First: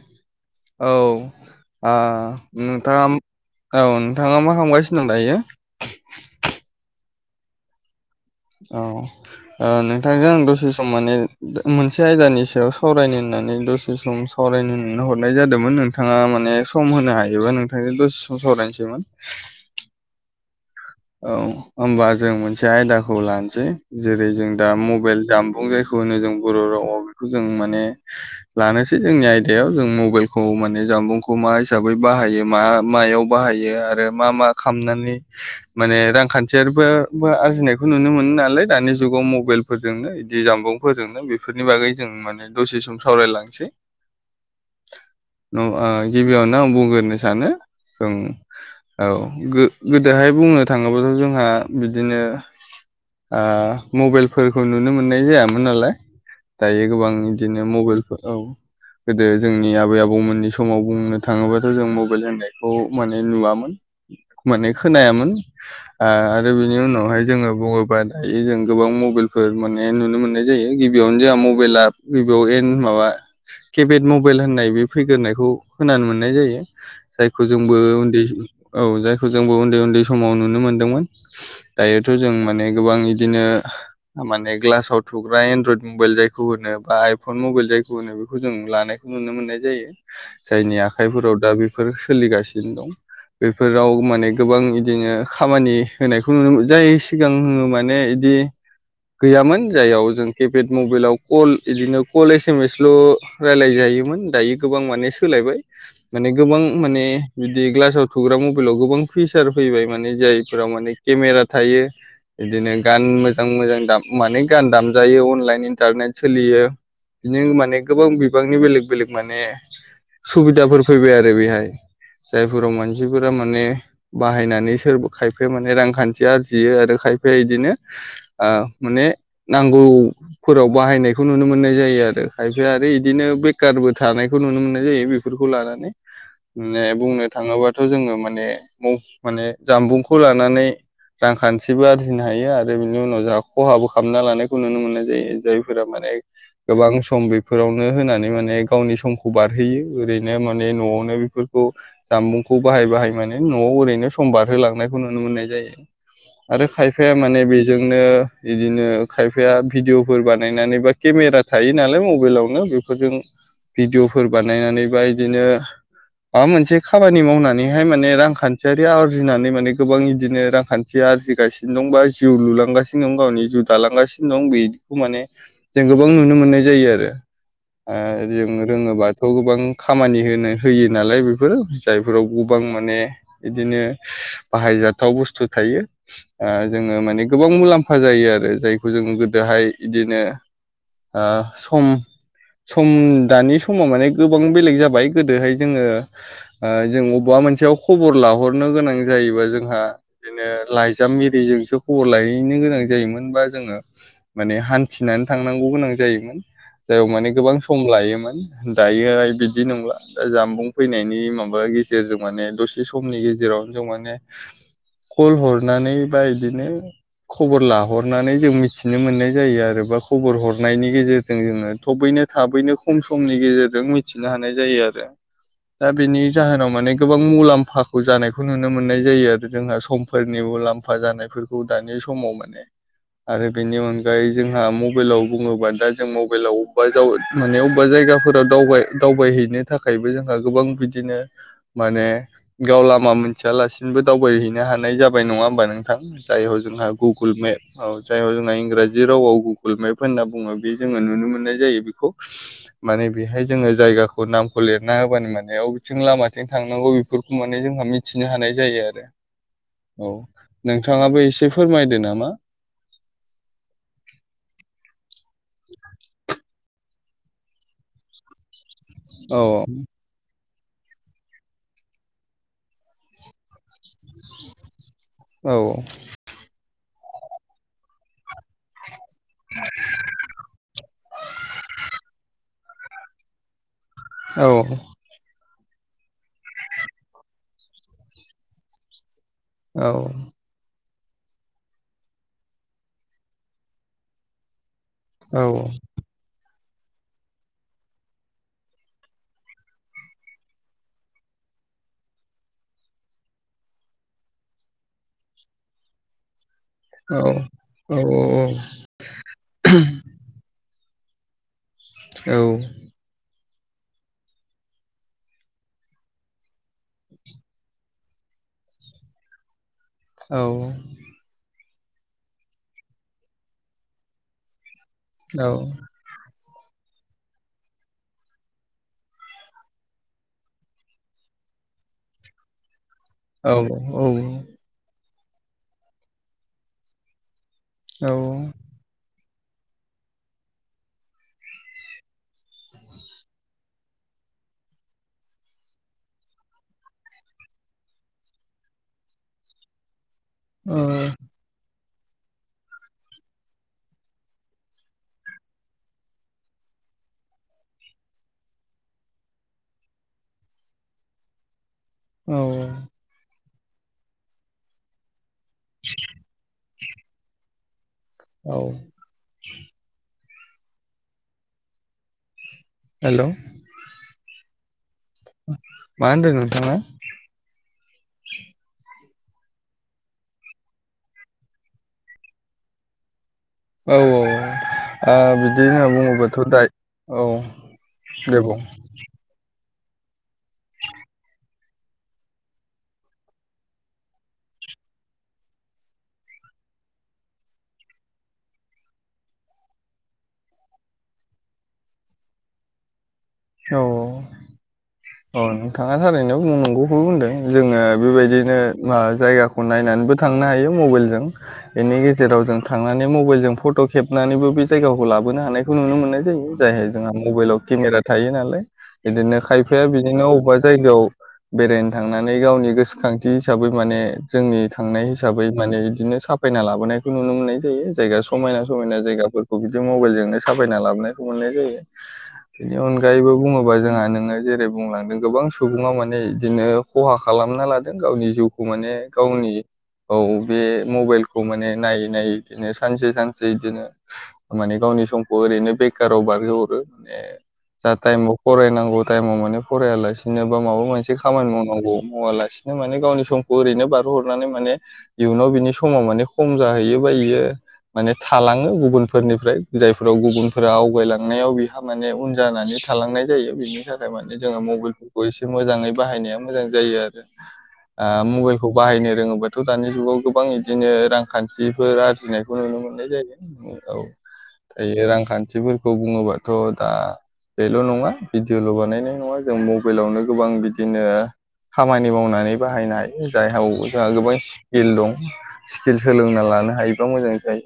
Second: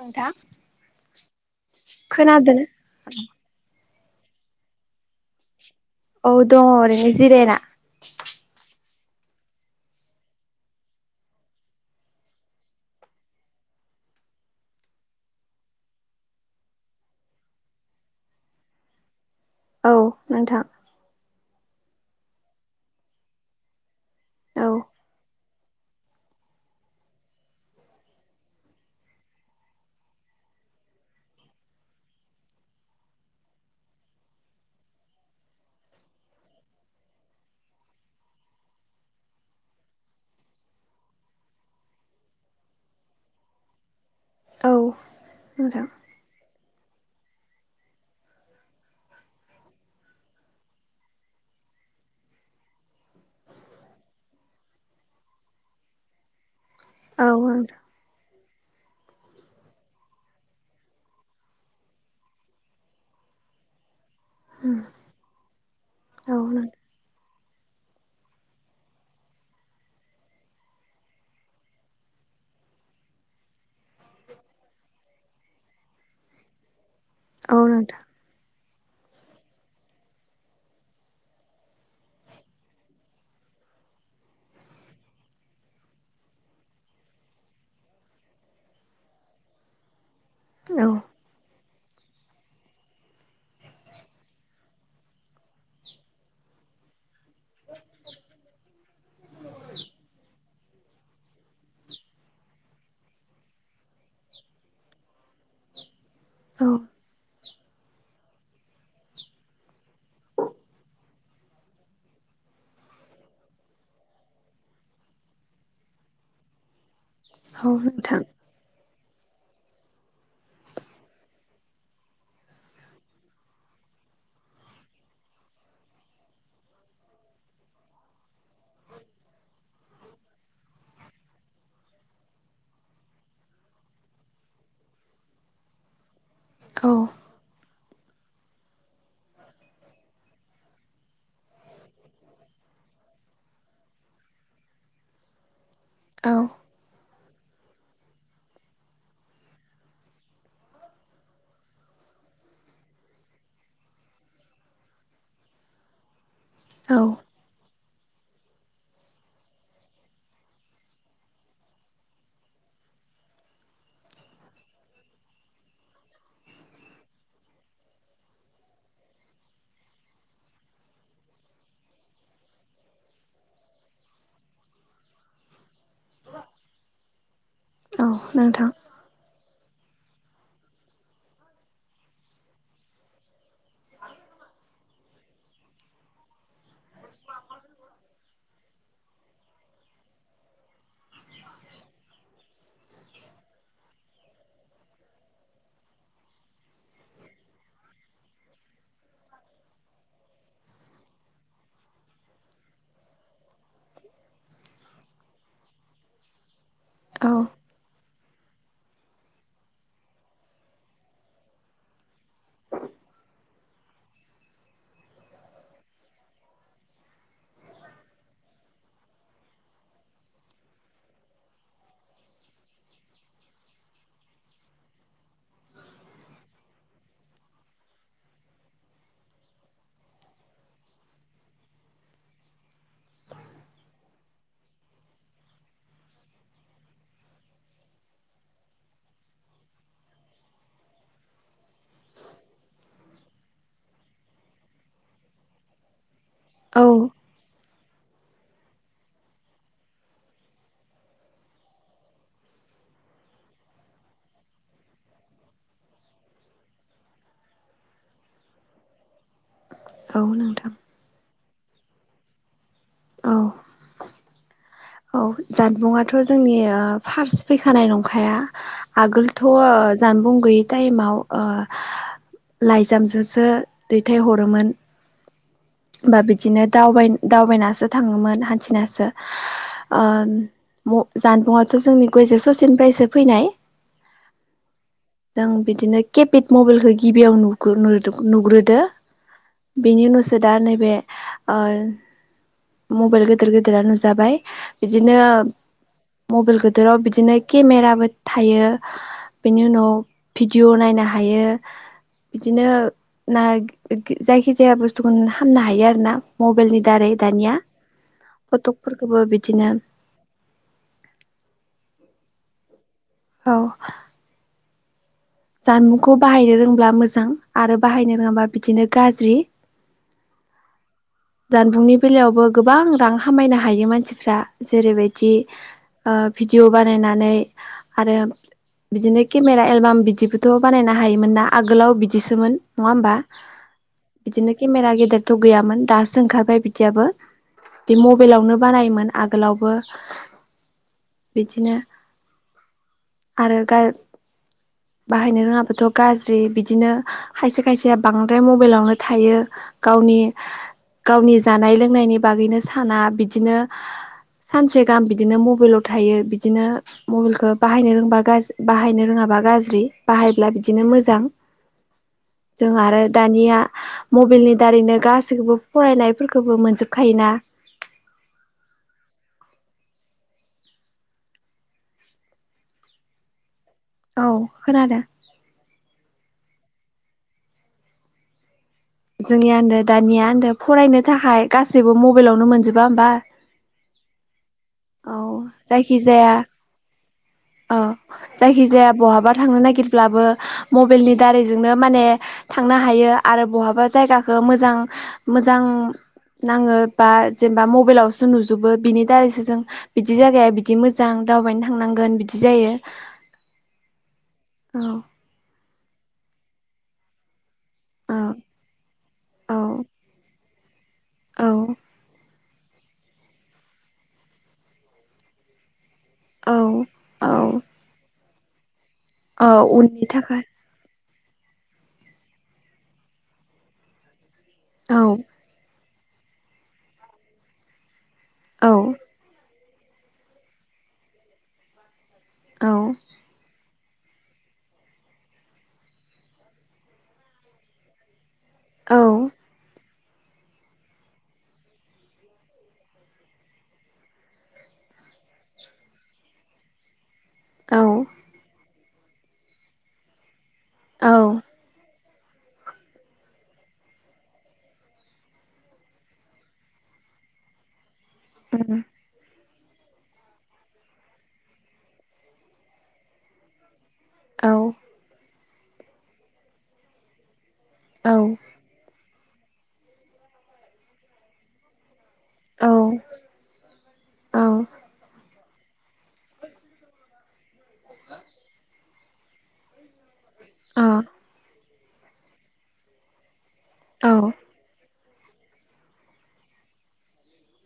नोंथां औ आ खोनादों नोंथाङा औ नोंथाङा मा खालामगासिनो दं दायो। औ दङ ओरैनो जिरायना। औ नोंथांजों आं दसे सम माने मोनसे आयदानि सायाव सावरायनो होननानै दसे सम सावरायनो होननानै हरनाय जादोंमोन नोंथाङा माने सम होनो हायोबा नोंथांजों दसे सम सावरायनोसैमोन। औ नोंथां औ होमबा जों मोनसे आयदाखौ लानोसै जेरै जों दा औ मबाइल जामबुं जायखौ जों बर' रावआव बेखौ जों माने लानोसै जोंनि आयदायाव जों मबाइलखौ माने जानबुं खौ मा हिसाबै बाहायो मा मायाव बाहायो आरो मा मा खालामनानै माने रांखान्थियारिबो आरजिनायखौ नुनो मोनो नालाय दानि जुगाव मबाइल फोरजोंनो दि जामबुंफोरजोंनो बेफोरनि बागै जों माने दसे सम सावरायलांसै औ नोंथां आ गिबियावनो आं बुंग्रोनो सानो जों औ गोदोहाय बुंनो थाङोब्लाथ' जोंहा बिदिनो मबाइलफोरखौ नुनो मोननाय जायामोन नालाय दायो गोबां औ बिदिनो नोंथां मबाइलफोर औ गोदो जोंनि आबै आबौमोननि समाव बुंनो थाङोबाथ' जों मबाइल होननायखौ माने नुवामोन माने खोनायामोन औ आरो नोंथां बिनि उनावहाय जोङो बुङोबा दायो जों गोबां मबाइलफोर माने नुनो मोननाय जायो गिबियावनो जोंहा मबाइलआ बेयहाव माबा केपेड मबाइल होननाय बे फैग्रोनायखौ खोनानो मोननाय जायो जायखौ जोंबो उन्दै औ जायखौ खौ जोंबो उन्दै-उन्दै समाव नुनो मोनदोंमोन दायोथ' जों माने गोबां बिदिनो माने ग्लासाव थुग्रा एनड्रयद मबाइल जायखौ होनो बा आइफन मबाइल जायखौ होनो बेखौ जों लानायखौ नुनो नुनो मोननाय जायो जायनि औ आखाइफोराव दा बेफोर सोलिगासिनो दं बेफोराव माने गोबां बिदिनो खामानि होनायखौ नुनो मोनो जाय सिगां माने बिदि गैयामोन जाययाव जों केपेड मबाइलाव कल बिदिनो कल एस एम एसल' रायज्लाय जायो जायोमोन दायो गोबां माने सोलायबाय माने गोबां औ माने बिदि ग्लासाव थुग्रा मबाइलाव गोबां फिसार फैबाय माने जायफोराव माने केमेरा थायो बिदिनो गान मोजां-मोजां दाम माने गान दामजायो अनलाइन इन्टारनेट सोलियो बिदिनो औ माने गोबां नोंथां बिबांनि बेलेग-बेलेग माने सुबिदाफोर फैबाय आरो बेहाय जायफोराव मानसिफोरा माने बाहायनानै सोरबा खायफाया माने रांखान्थि आरजियो आरो खायफाया बिदिनो माने नांगौफोराव बाहायनायखौ नुनो मोननाय जायो आरो खायफाया आरो बेदिनो बेखार फोरबो थानायखौ नुनो मोननाय जायो बेफोरखौ लानानै माने औ बुंनो थाङोबाथ' जोङो माने माने जामबुंखौ लानानै रांखान्थिबो आरजिनो हायो आरो बिनि उनाव जोंहा खहाबो खालामना लानायखौ नुनो मोननाय जायो जाय जायफोरा माने औ गोबां सम बेफोरावनो होनानै माने गावनि समखौ बारहोयो ओरैनो माने न'आवनो बेफोरखौ जामबुंखौ बाहाय-बाहाय माने न'आव ओरैनो सम बारहोलांनायखौ नुनो मोननाय जायो आरो औ खायफाया माने बेजों बिदिनो खायफाया भिडिअफोर बानायनानै बा केमेरा थायो नालाय मबाइलावनो बेफोरजों भिडिअफोर बानायनानै बा बिदिनो माबा मोनसे खामानि मावनानैहाय माने रां रांखान्थियारि आरजिनानै माने गोबां बिदिनो रांखान्थि आरजिगासिनो दंबा जिउ लुलांगासिनो दं गावनि जिउ दालांगासिनो दं बेखौ माने जों गोबां नुनो मोननाय जायो आरो औ जों नोंथां रोङोबाथ' गोबां खामानि होनो होयो नालाय बेफोरो जायफोराव गोबां माने बिदिनो बाहायजाथाव बुस्थु थायो जोङो माने गोबां मुलाम्फा जायो आरो जायखौ जोङो गोदो बेहाय बिदिनो ओ सम सम दानि समा माने गोबां बेलेग जाबाय गोदोहाय जोङो ओ जों बबेबा मोनसे खबर लाहरनो गोनां जायोबा जोंहा बिदिनो लाइजाम एरिजोंसो खबर लाहैनो गोनां जायोमोनबा जोङो माने हान्थिनानै थांगौ गोनां जायोमोन जाय माने औ गोबां सम लायोमोन दायोहाय बिदि नंलाा जामबुं फैनायनि माबा गेजेरजों माने दसे बे समनि गेजेरावनो जों माने कल हरनानै बा इदिनो खबर लाहरनानै जों मिथिनो मोननाय जायो आरो बा खबर हरनायनि गेजेरजों जोङो थबैनो नो थाबैनो खम समनि गेजेरजों मिथिनो हानाय जायो आरो। दा बेनि जाहोनाव माने गोबां मुलाम्फ फाखौ जानायखौ नुनो मोननाय जायो आरो जोंहा समफोरनिबो लाम्फा जानायफोरखौ दानि समाव माने। आरो बेनि अनगायै जोंहा मबाइलाव बुङोबा दा जों मबाइलाव अबेबा ज माने अबेबा जाय जायाावाव दावबाय दावबायहैनो थाखायबो जोंहा गोबां बिदिनो माने गाव लामा मोनथियालासिनोबो दावबायहैनो हानाय जाबाय नङा होमबा नोंथां? जाय ह औ जोंहा गुगोल मेप जाय जोंहा इंराजि रावाव गुगोल मेप होनना बुङो बे जोङो नुनो मोननाय जायो बेखौ माने बेहाय जोङो जायगाखौ नामखौ लिरना होबानो माने बबेथिं लामाथिं थांनांगौ बे खौ माने जोंहा मिथिनो हानाय जायो आरो औ नोंथाङाबो एसे फोरमायदो नामा। औ। औ जानबुंआथ' जोंनि फार्स्ट फैखानाय नंखाया। आगोलथ' औ जामबुं गोय थाइमाव ओ लाइजामजोसो दैथायहरोमोन औ। बा बिदिनो दावबाय दावबायनासो थाङोमोन हान्थिनासो ओम म जानबुंआथ' जोंनि गयजे ससेनिफ्रायसो फैनाय औ। जों बिदिनो केपेड मबाइलखौ गिबियाव नु नुग्रो नुग्रोदो औ। बेनि उनावसो दा नैबे ओ मबाइल गेदिर गेदिरा नुजाबाय। बिदिनो औ मबाइल गोदोराव बिदिनो केमेराबो थायो। बेनि उनाव भिडिअ नायनो हायो बिदिनो ना जायखि जाया बुस्थुखौ खामनो हायो आरो ना? मबाइलनि दारै औ दानिया औ फटकफोरखौबो बिदिनो औ। औ। जानबुंखौ बाहायनो रोंब्ला मोजां आरो बाहायनो रोङाबा बिदिनो गाज्रि। औ। जानबुंनि बेलायावबो गोबां रां खामायनो हायो मानसिफ्रा जेरैबायदि ओ भिडिअ बानायनानै आरो बिदिनो केमेरा एलबाम बिदिबोथ' बानायनो हायोमोन ना आगोलाव बिदिसोमोन। नङा होमबा? औ बिदिनो केमेरा गेदेरथ' गैयामोन दासो ओंखारबाय बिदियाबो। बे औ औ मबाइलावनो बानायोमोन। आगोलावबो बिदिनो आरो गा बाहायनो रोङाब्लाथ' गाज्रि बिदिनो खायसे खायसेया बांद्राय मबाइलावनो थायो। गावनि गावनि जानाय लोंनायनि बागैनो साना बिदिनो सानसे गाहाम बिदिनो मबाइलाव थायो बिदिनो मबाइलखौ बाहायनो रोंङबा गाज बाहायनो रोङाबा गाज्रि ग्रि बाहायब्ला बिदिनो मोजां जों आरो दानिया मबाइलनि दारैनो गासैखौबो फरायनायफोरखौबो मोनजोबखायोना। औ। हेलौ औ खोनादों। मा होनदों नोंथाङा? जोंनि आन्दो दानिया आन्दो फरायनो थाखाय गासैबो मबाइलावनो मोनजोबा होमबा? औ औ औ औ ओ बिदि होनना जायखि जाया बुङोबथ' द्राय औ जायखिजाया बहाबा थांनो नागिर ब्लाबो मबेलनि दारैजोंनो माने थांनो हायो आरो बहाबा जायगाखौ मोजां मोजां नाङो बा जेनेबा मबाइलावसो नुजोबो बिनि दारैसो जों बिदि जागाया बिदि मोजां दावबायनो थांनांगोन बिदि जायो। औ औ औ नोंथाङा [inaudible] नंगौखौ बुंदों। जोङो औ बेबायदिनो मा जायगाखौ औ नायनानैबो थांनो हायो। मबाइलजों औ बेनि गेजेराव जों थांनानै मबेइलजों फट' खेबनानैबो बे जायगाखौ लाबोनो हानायखौ नुनो मोन [unintelligible] जायो औ जायहा जोंहा मबाइलाव औ केमेरा थायो नालाय। बिदिनो औ खायफाया उननि बिदिनो थाखाय अबबा जायगायाव बेरायनो थांनानै गावनि गोसोखांथि हिसाबै माने जोंनि औ थांनाय हिसाबै माने बिदिनो साफायना लाबोनायखौ नुनो मोननाय जायो जायगा समायना औ समायना जायगाफोर खौ बिदि मबेइलजोंनो साफायना लाबोनायखौ मोननाय जायो औ बेनि अनगायैबो बुङोबा जोंहा नोङो जेरै बुंलांदों गोबां सुबुङाव माने बिदिनो खहा खालामना लादों गावनि जिउखौ माने औ [unintelligible] गावनि औ बे मबेइलखौ माने नायै नायै बिदिनो सानसे सानसे बिदिनो माने गाव नि समखौ ओरैनो बेखाराव बारहोहरो [unintelligible] औ जा टाइमाव फरायनांगौ टाइमाव माने फरायालासिनो बा माबा मोनसे खामानि मावनांगौ मावालासिनो माने गावनि समखौ ओरैनो बारहोहरनानै माने इयुनाव बिनि समाव माने खम जाहैयो। [unintelligible] माने थालाङो उम गुबुनफोरनिफ्राय जायफोराव गुबुनफोरा आवगायलांनायाव बिहा माने उन जानानै थालांनाय जायो बिनि थाखाय माने औ जोङो मबेइलफोरखौ एसे मोजाङै बाहायनाया मोजां जायो आरो। ओ औ मबाइलखौ बाहायनो रोङोबाथ' दानि जुगाव गोबां इदिनो रांखान्थिफोर आर जिनायखौ औ अ नुनो मोननाय जायो औ दायो रांखान्थि खौ बुङोबाथ' दा बेल' नङा भिडिअ'ल' बानायनाय नङा जों [unintelligible] मबेइलावनो गोबां बिदिनो औ खामानि मावनानै बाहायनो हायो। जायहाव जायहा गोबां स्किल दं स्किल सोलोंना लानो हायोबा मोजां जायो।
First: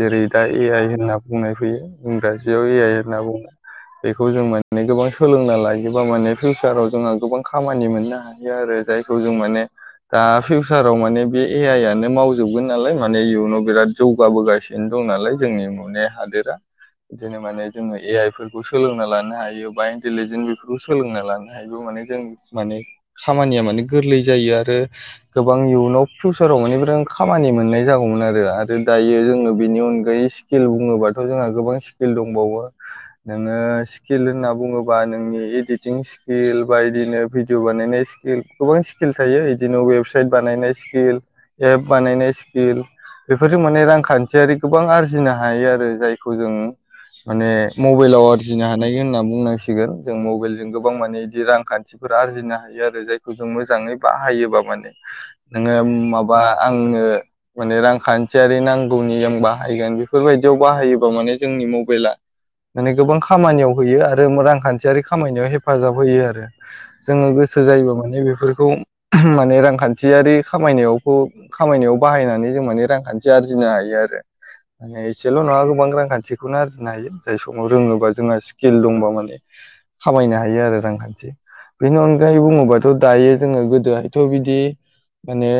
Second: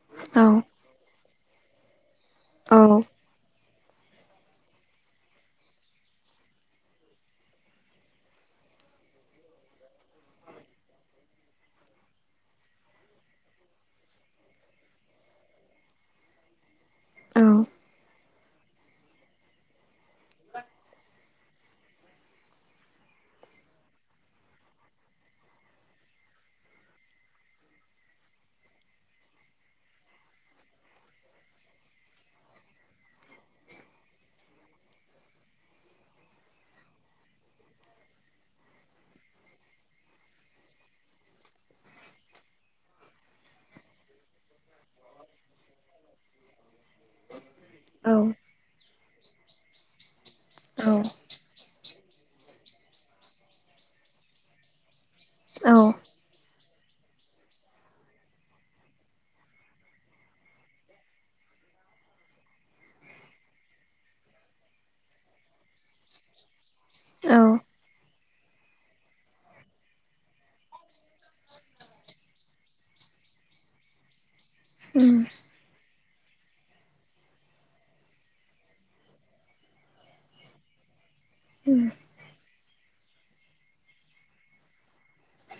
जेरै दा ए आइ होनना बुंनाय फैयो इंराजियाव ए औ आइ औ होनना बुङो। बेखौ जों माने गोबां सोलोंना लायोबा माने फिउसाराव जोंहा गोबां खामानि मोननो हायो [unintelligible] [unintelligible] जायखौ जों माने दा फिउसाराव माने बे ए आइ आनो मावजोबगोन नालाय माने इयुनाव बिराद जौगाबोगासिनो दं दं नालाय जोंनि माने हादोरा। बिदिनो औ माने जोङो ए आइफोरखौ सोलोंना लानो हायोबा इन्टलिजेन्ट बेफोरखौ सोलोंना लानो हायोबा माने जों माने खामानिया माने गोरलै जायो आरो गोबां इयुनाव फिउचा [unintelligible] माने गोबां खामानि मोननाय जागौमोन आरो आरो दायो जोङो बेनि अनगायै स्किल बुङोबाथ' जोंहा गोबां स्किल दंबावो। नोङो स्किल होनना बुङोब्ला नोंनि एडिटिं स्किल बायदिनो भिडिअ बानायनाय स्किल गोबां स्किल थायो इदिनो वेबसाइट बानायनाय स्किल, एप बानायनाय स्किल बेफोरजों माने रांखान्थियारि गोबां आरजिनो हायो आरो जायखौ जों माने औ मबेइलाव आरजिनो हानाय होनना बुंनांसिगोन जों मबाइलजों गोबां औ माने बिदि रांखा थिफोर आरजिनो हायो आरो जायखौ जों मोजाङै बाहायोबा माने औ नोङो माबा आंनो माने रांखान्थियारि नांगौनि आं बाहायगोन बेफोरबायदियाव बाहायोबा माने जों नि मबेइला माने गोबां खामानियाव होयो आरो रांखान्थियारि खामायनायाव हेफाजाब होयो आरो जोङो औ गोसो जायोबा माने बेफोरखौ माने रांखान्थियारि खामायनायावखौ खामायनायाव बाहायनानै जों माने रांखान्थि आरजिनो हायो आरो माने उम एसेल' नङा गोबां रांखान्थिखौनो आरजिनो हायो। जाय समाव रोङोबा जोंना स्किल दंबा माने खामायनो हायो आरो रांखान्थि। उम बेनि अनगायै बुङोबाथ' दायो जोङो गोदोहायथ' बिदि माने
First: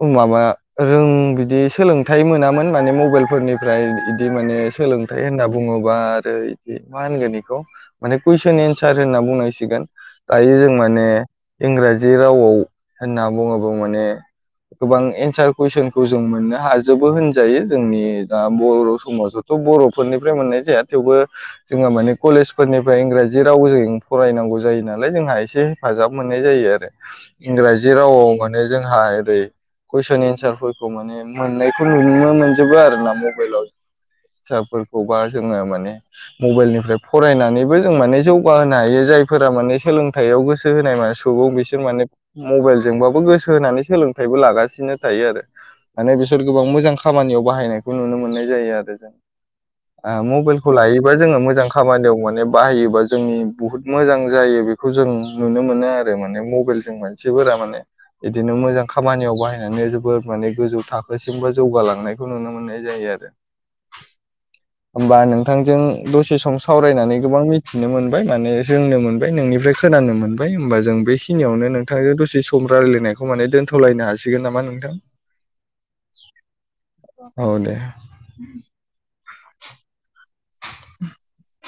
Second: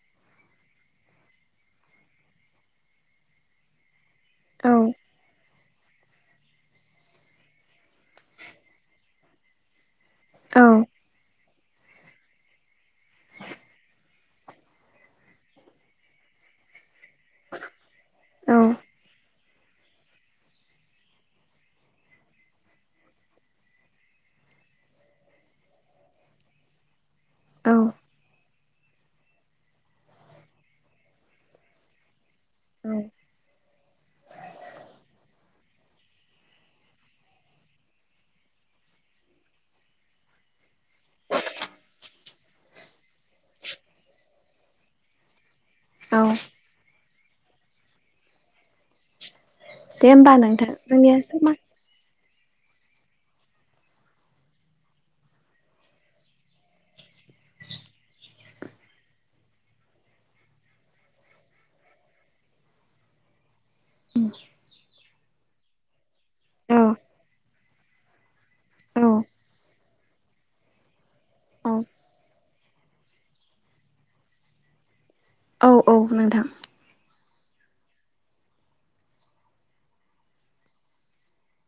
ओ माबा रों बिदि सोलोंथाइ मोनामोन माने मबेइलफोरनिफ्राय [unintelligible] माने औ सोलों होनना बुङोबा आरो इदि मा होनगोन बेखौ माने कुइसन एन्सार होनना बुंनांसिगोन। दायो औ जों माने इंराजि रावआव होनना बुङोबा माने गोबां एन्सार कुइसनखौ जों मोननो हाजोबो होनजायो जोंनि दा औ बर' समाजथ' बर' फोरनिफ्राय मोननाय जाया थेवबो जोङो माने कलेजफोरनिफ्राय इंराजि रावजों फरायनांगौ जायो ना [unintelligible] जोंहा एसे हेफाजाब मोननाय जायो आरो औ इंराजि रावआव [unintelligible] जोंहा ओरै कुइनस एन्सारफोरखौ माने मोननायखौ नुनो मोन जोबो आरोना मबाइलाव [unintelligible] खौबा जोङो माने मबाइलनिफ्राय फरायनानैबो जों माने जौगाहोनो हायो। जायफोरा माने सोलोंथायाव गोसो होनाय मान सुबुं बिसोर माने मबाइलजोंबाबो गोसो होनानै सोलोंथायबो लागासिनो ओ थायो आरो। माने औ बिसोर गोबां मोजां खामानियाव बाहायनायखौ नुनो मोननाय जायो आरो जों। दे आ होमबा नोंथां मबाइलखौ लायोबा जोंनिया जोङो समा मोजां खामानियाव माने बाहायोबा जोंनि बुहुद मोजां जायो। बेखौ जों नुनो मोनो आरो माने मबाइलजों मानसिफोरा था माने इदिनो मोजां खामानियाव बाहायनानै जोबोद माने गोजौ थाखोसिम बा जौगालांनायखौ नुनो मोन मोननाय जायो आरो। उम होमबा नोंथांजों दसे सम सावरायनानै गोबां मिथिनो मोनबाय। माने रोंनो औ मोनबाय नोंनिफ्राय खो खोनानो मोनबाय होमबा जों औ बेखिनियावनो नोंथांजों दसे सम रायज्लायनायखौ माने दोनथ'लायनो हासिगोन नामा नोंथां? औ औ नोंथां। औ दे। [inaudible]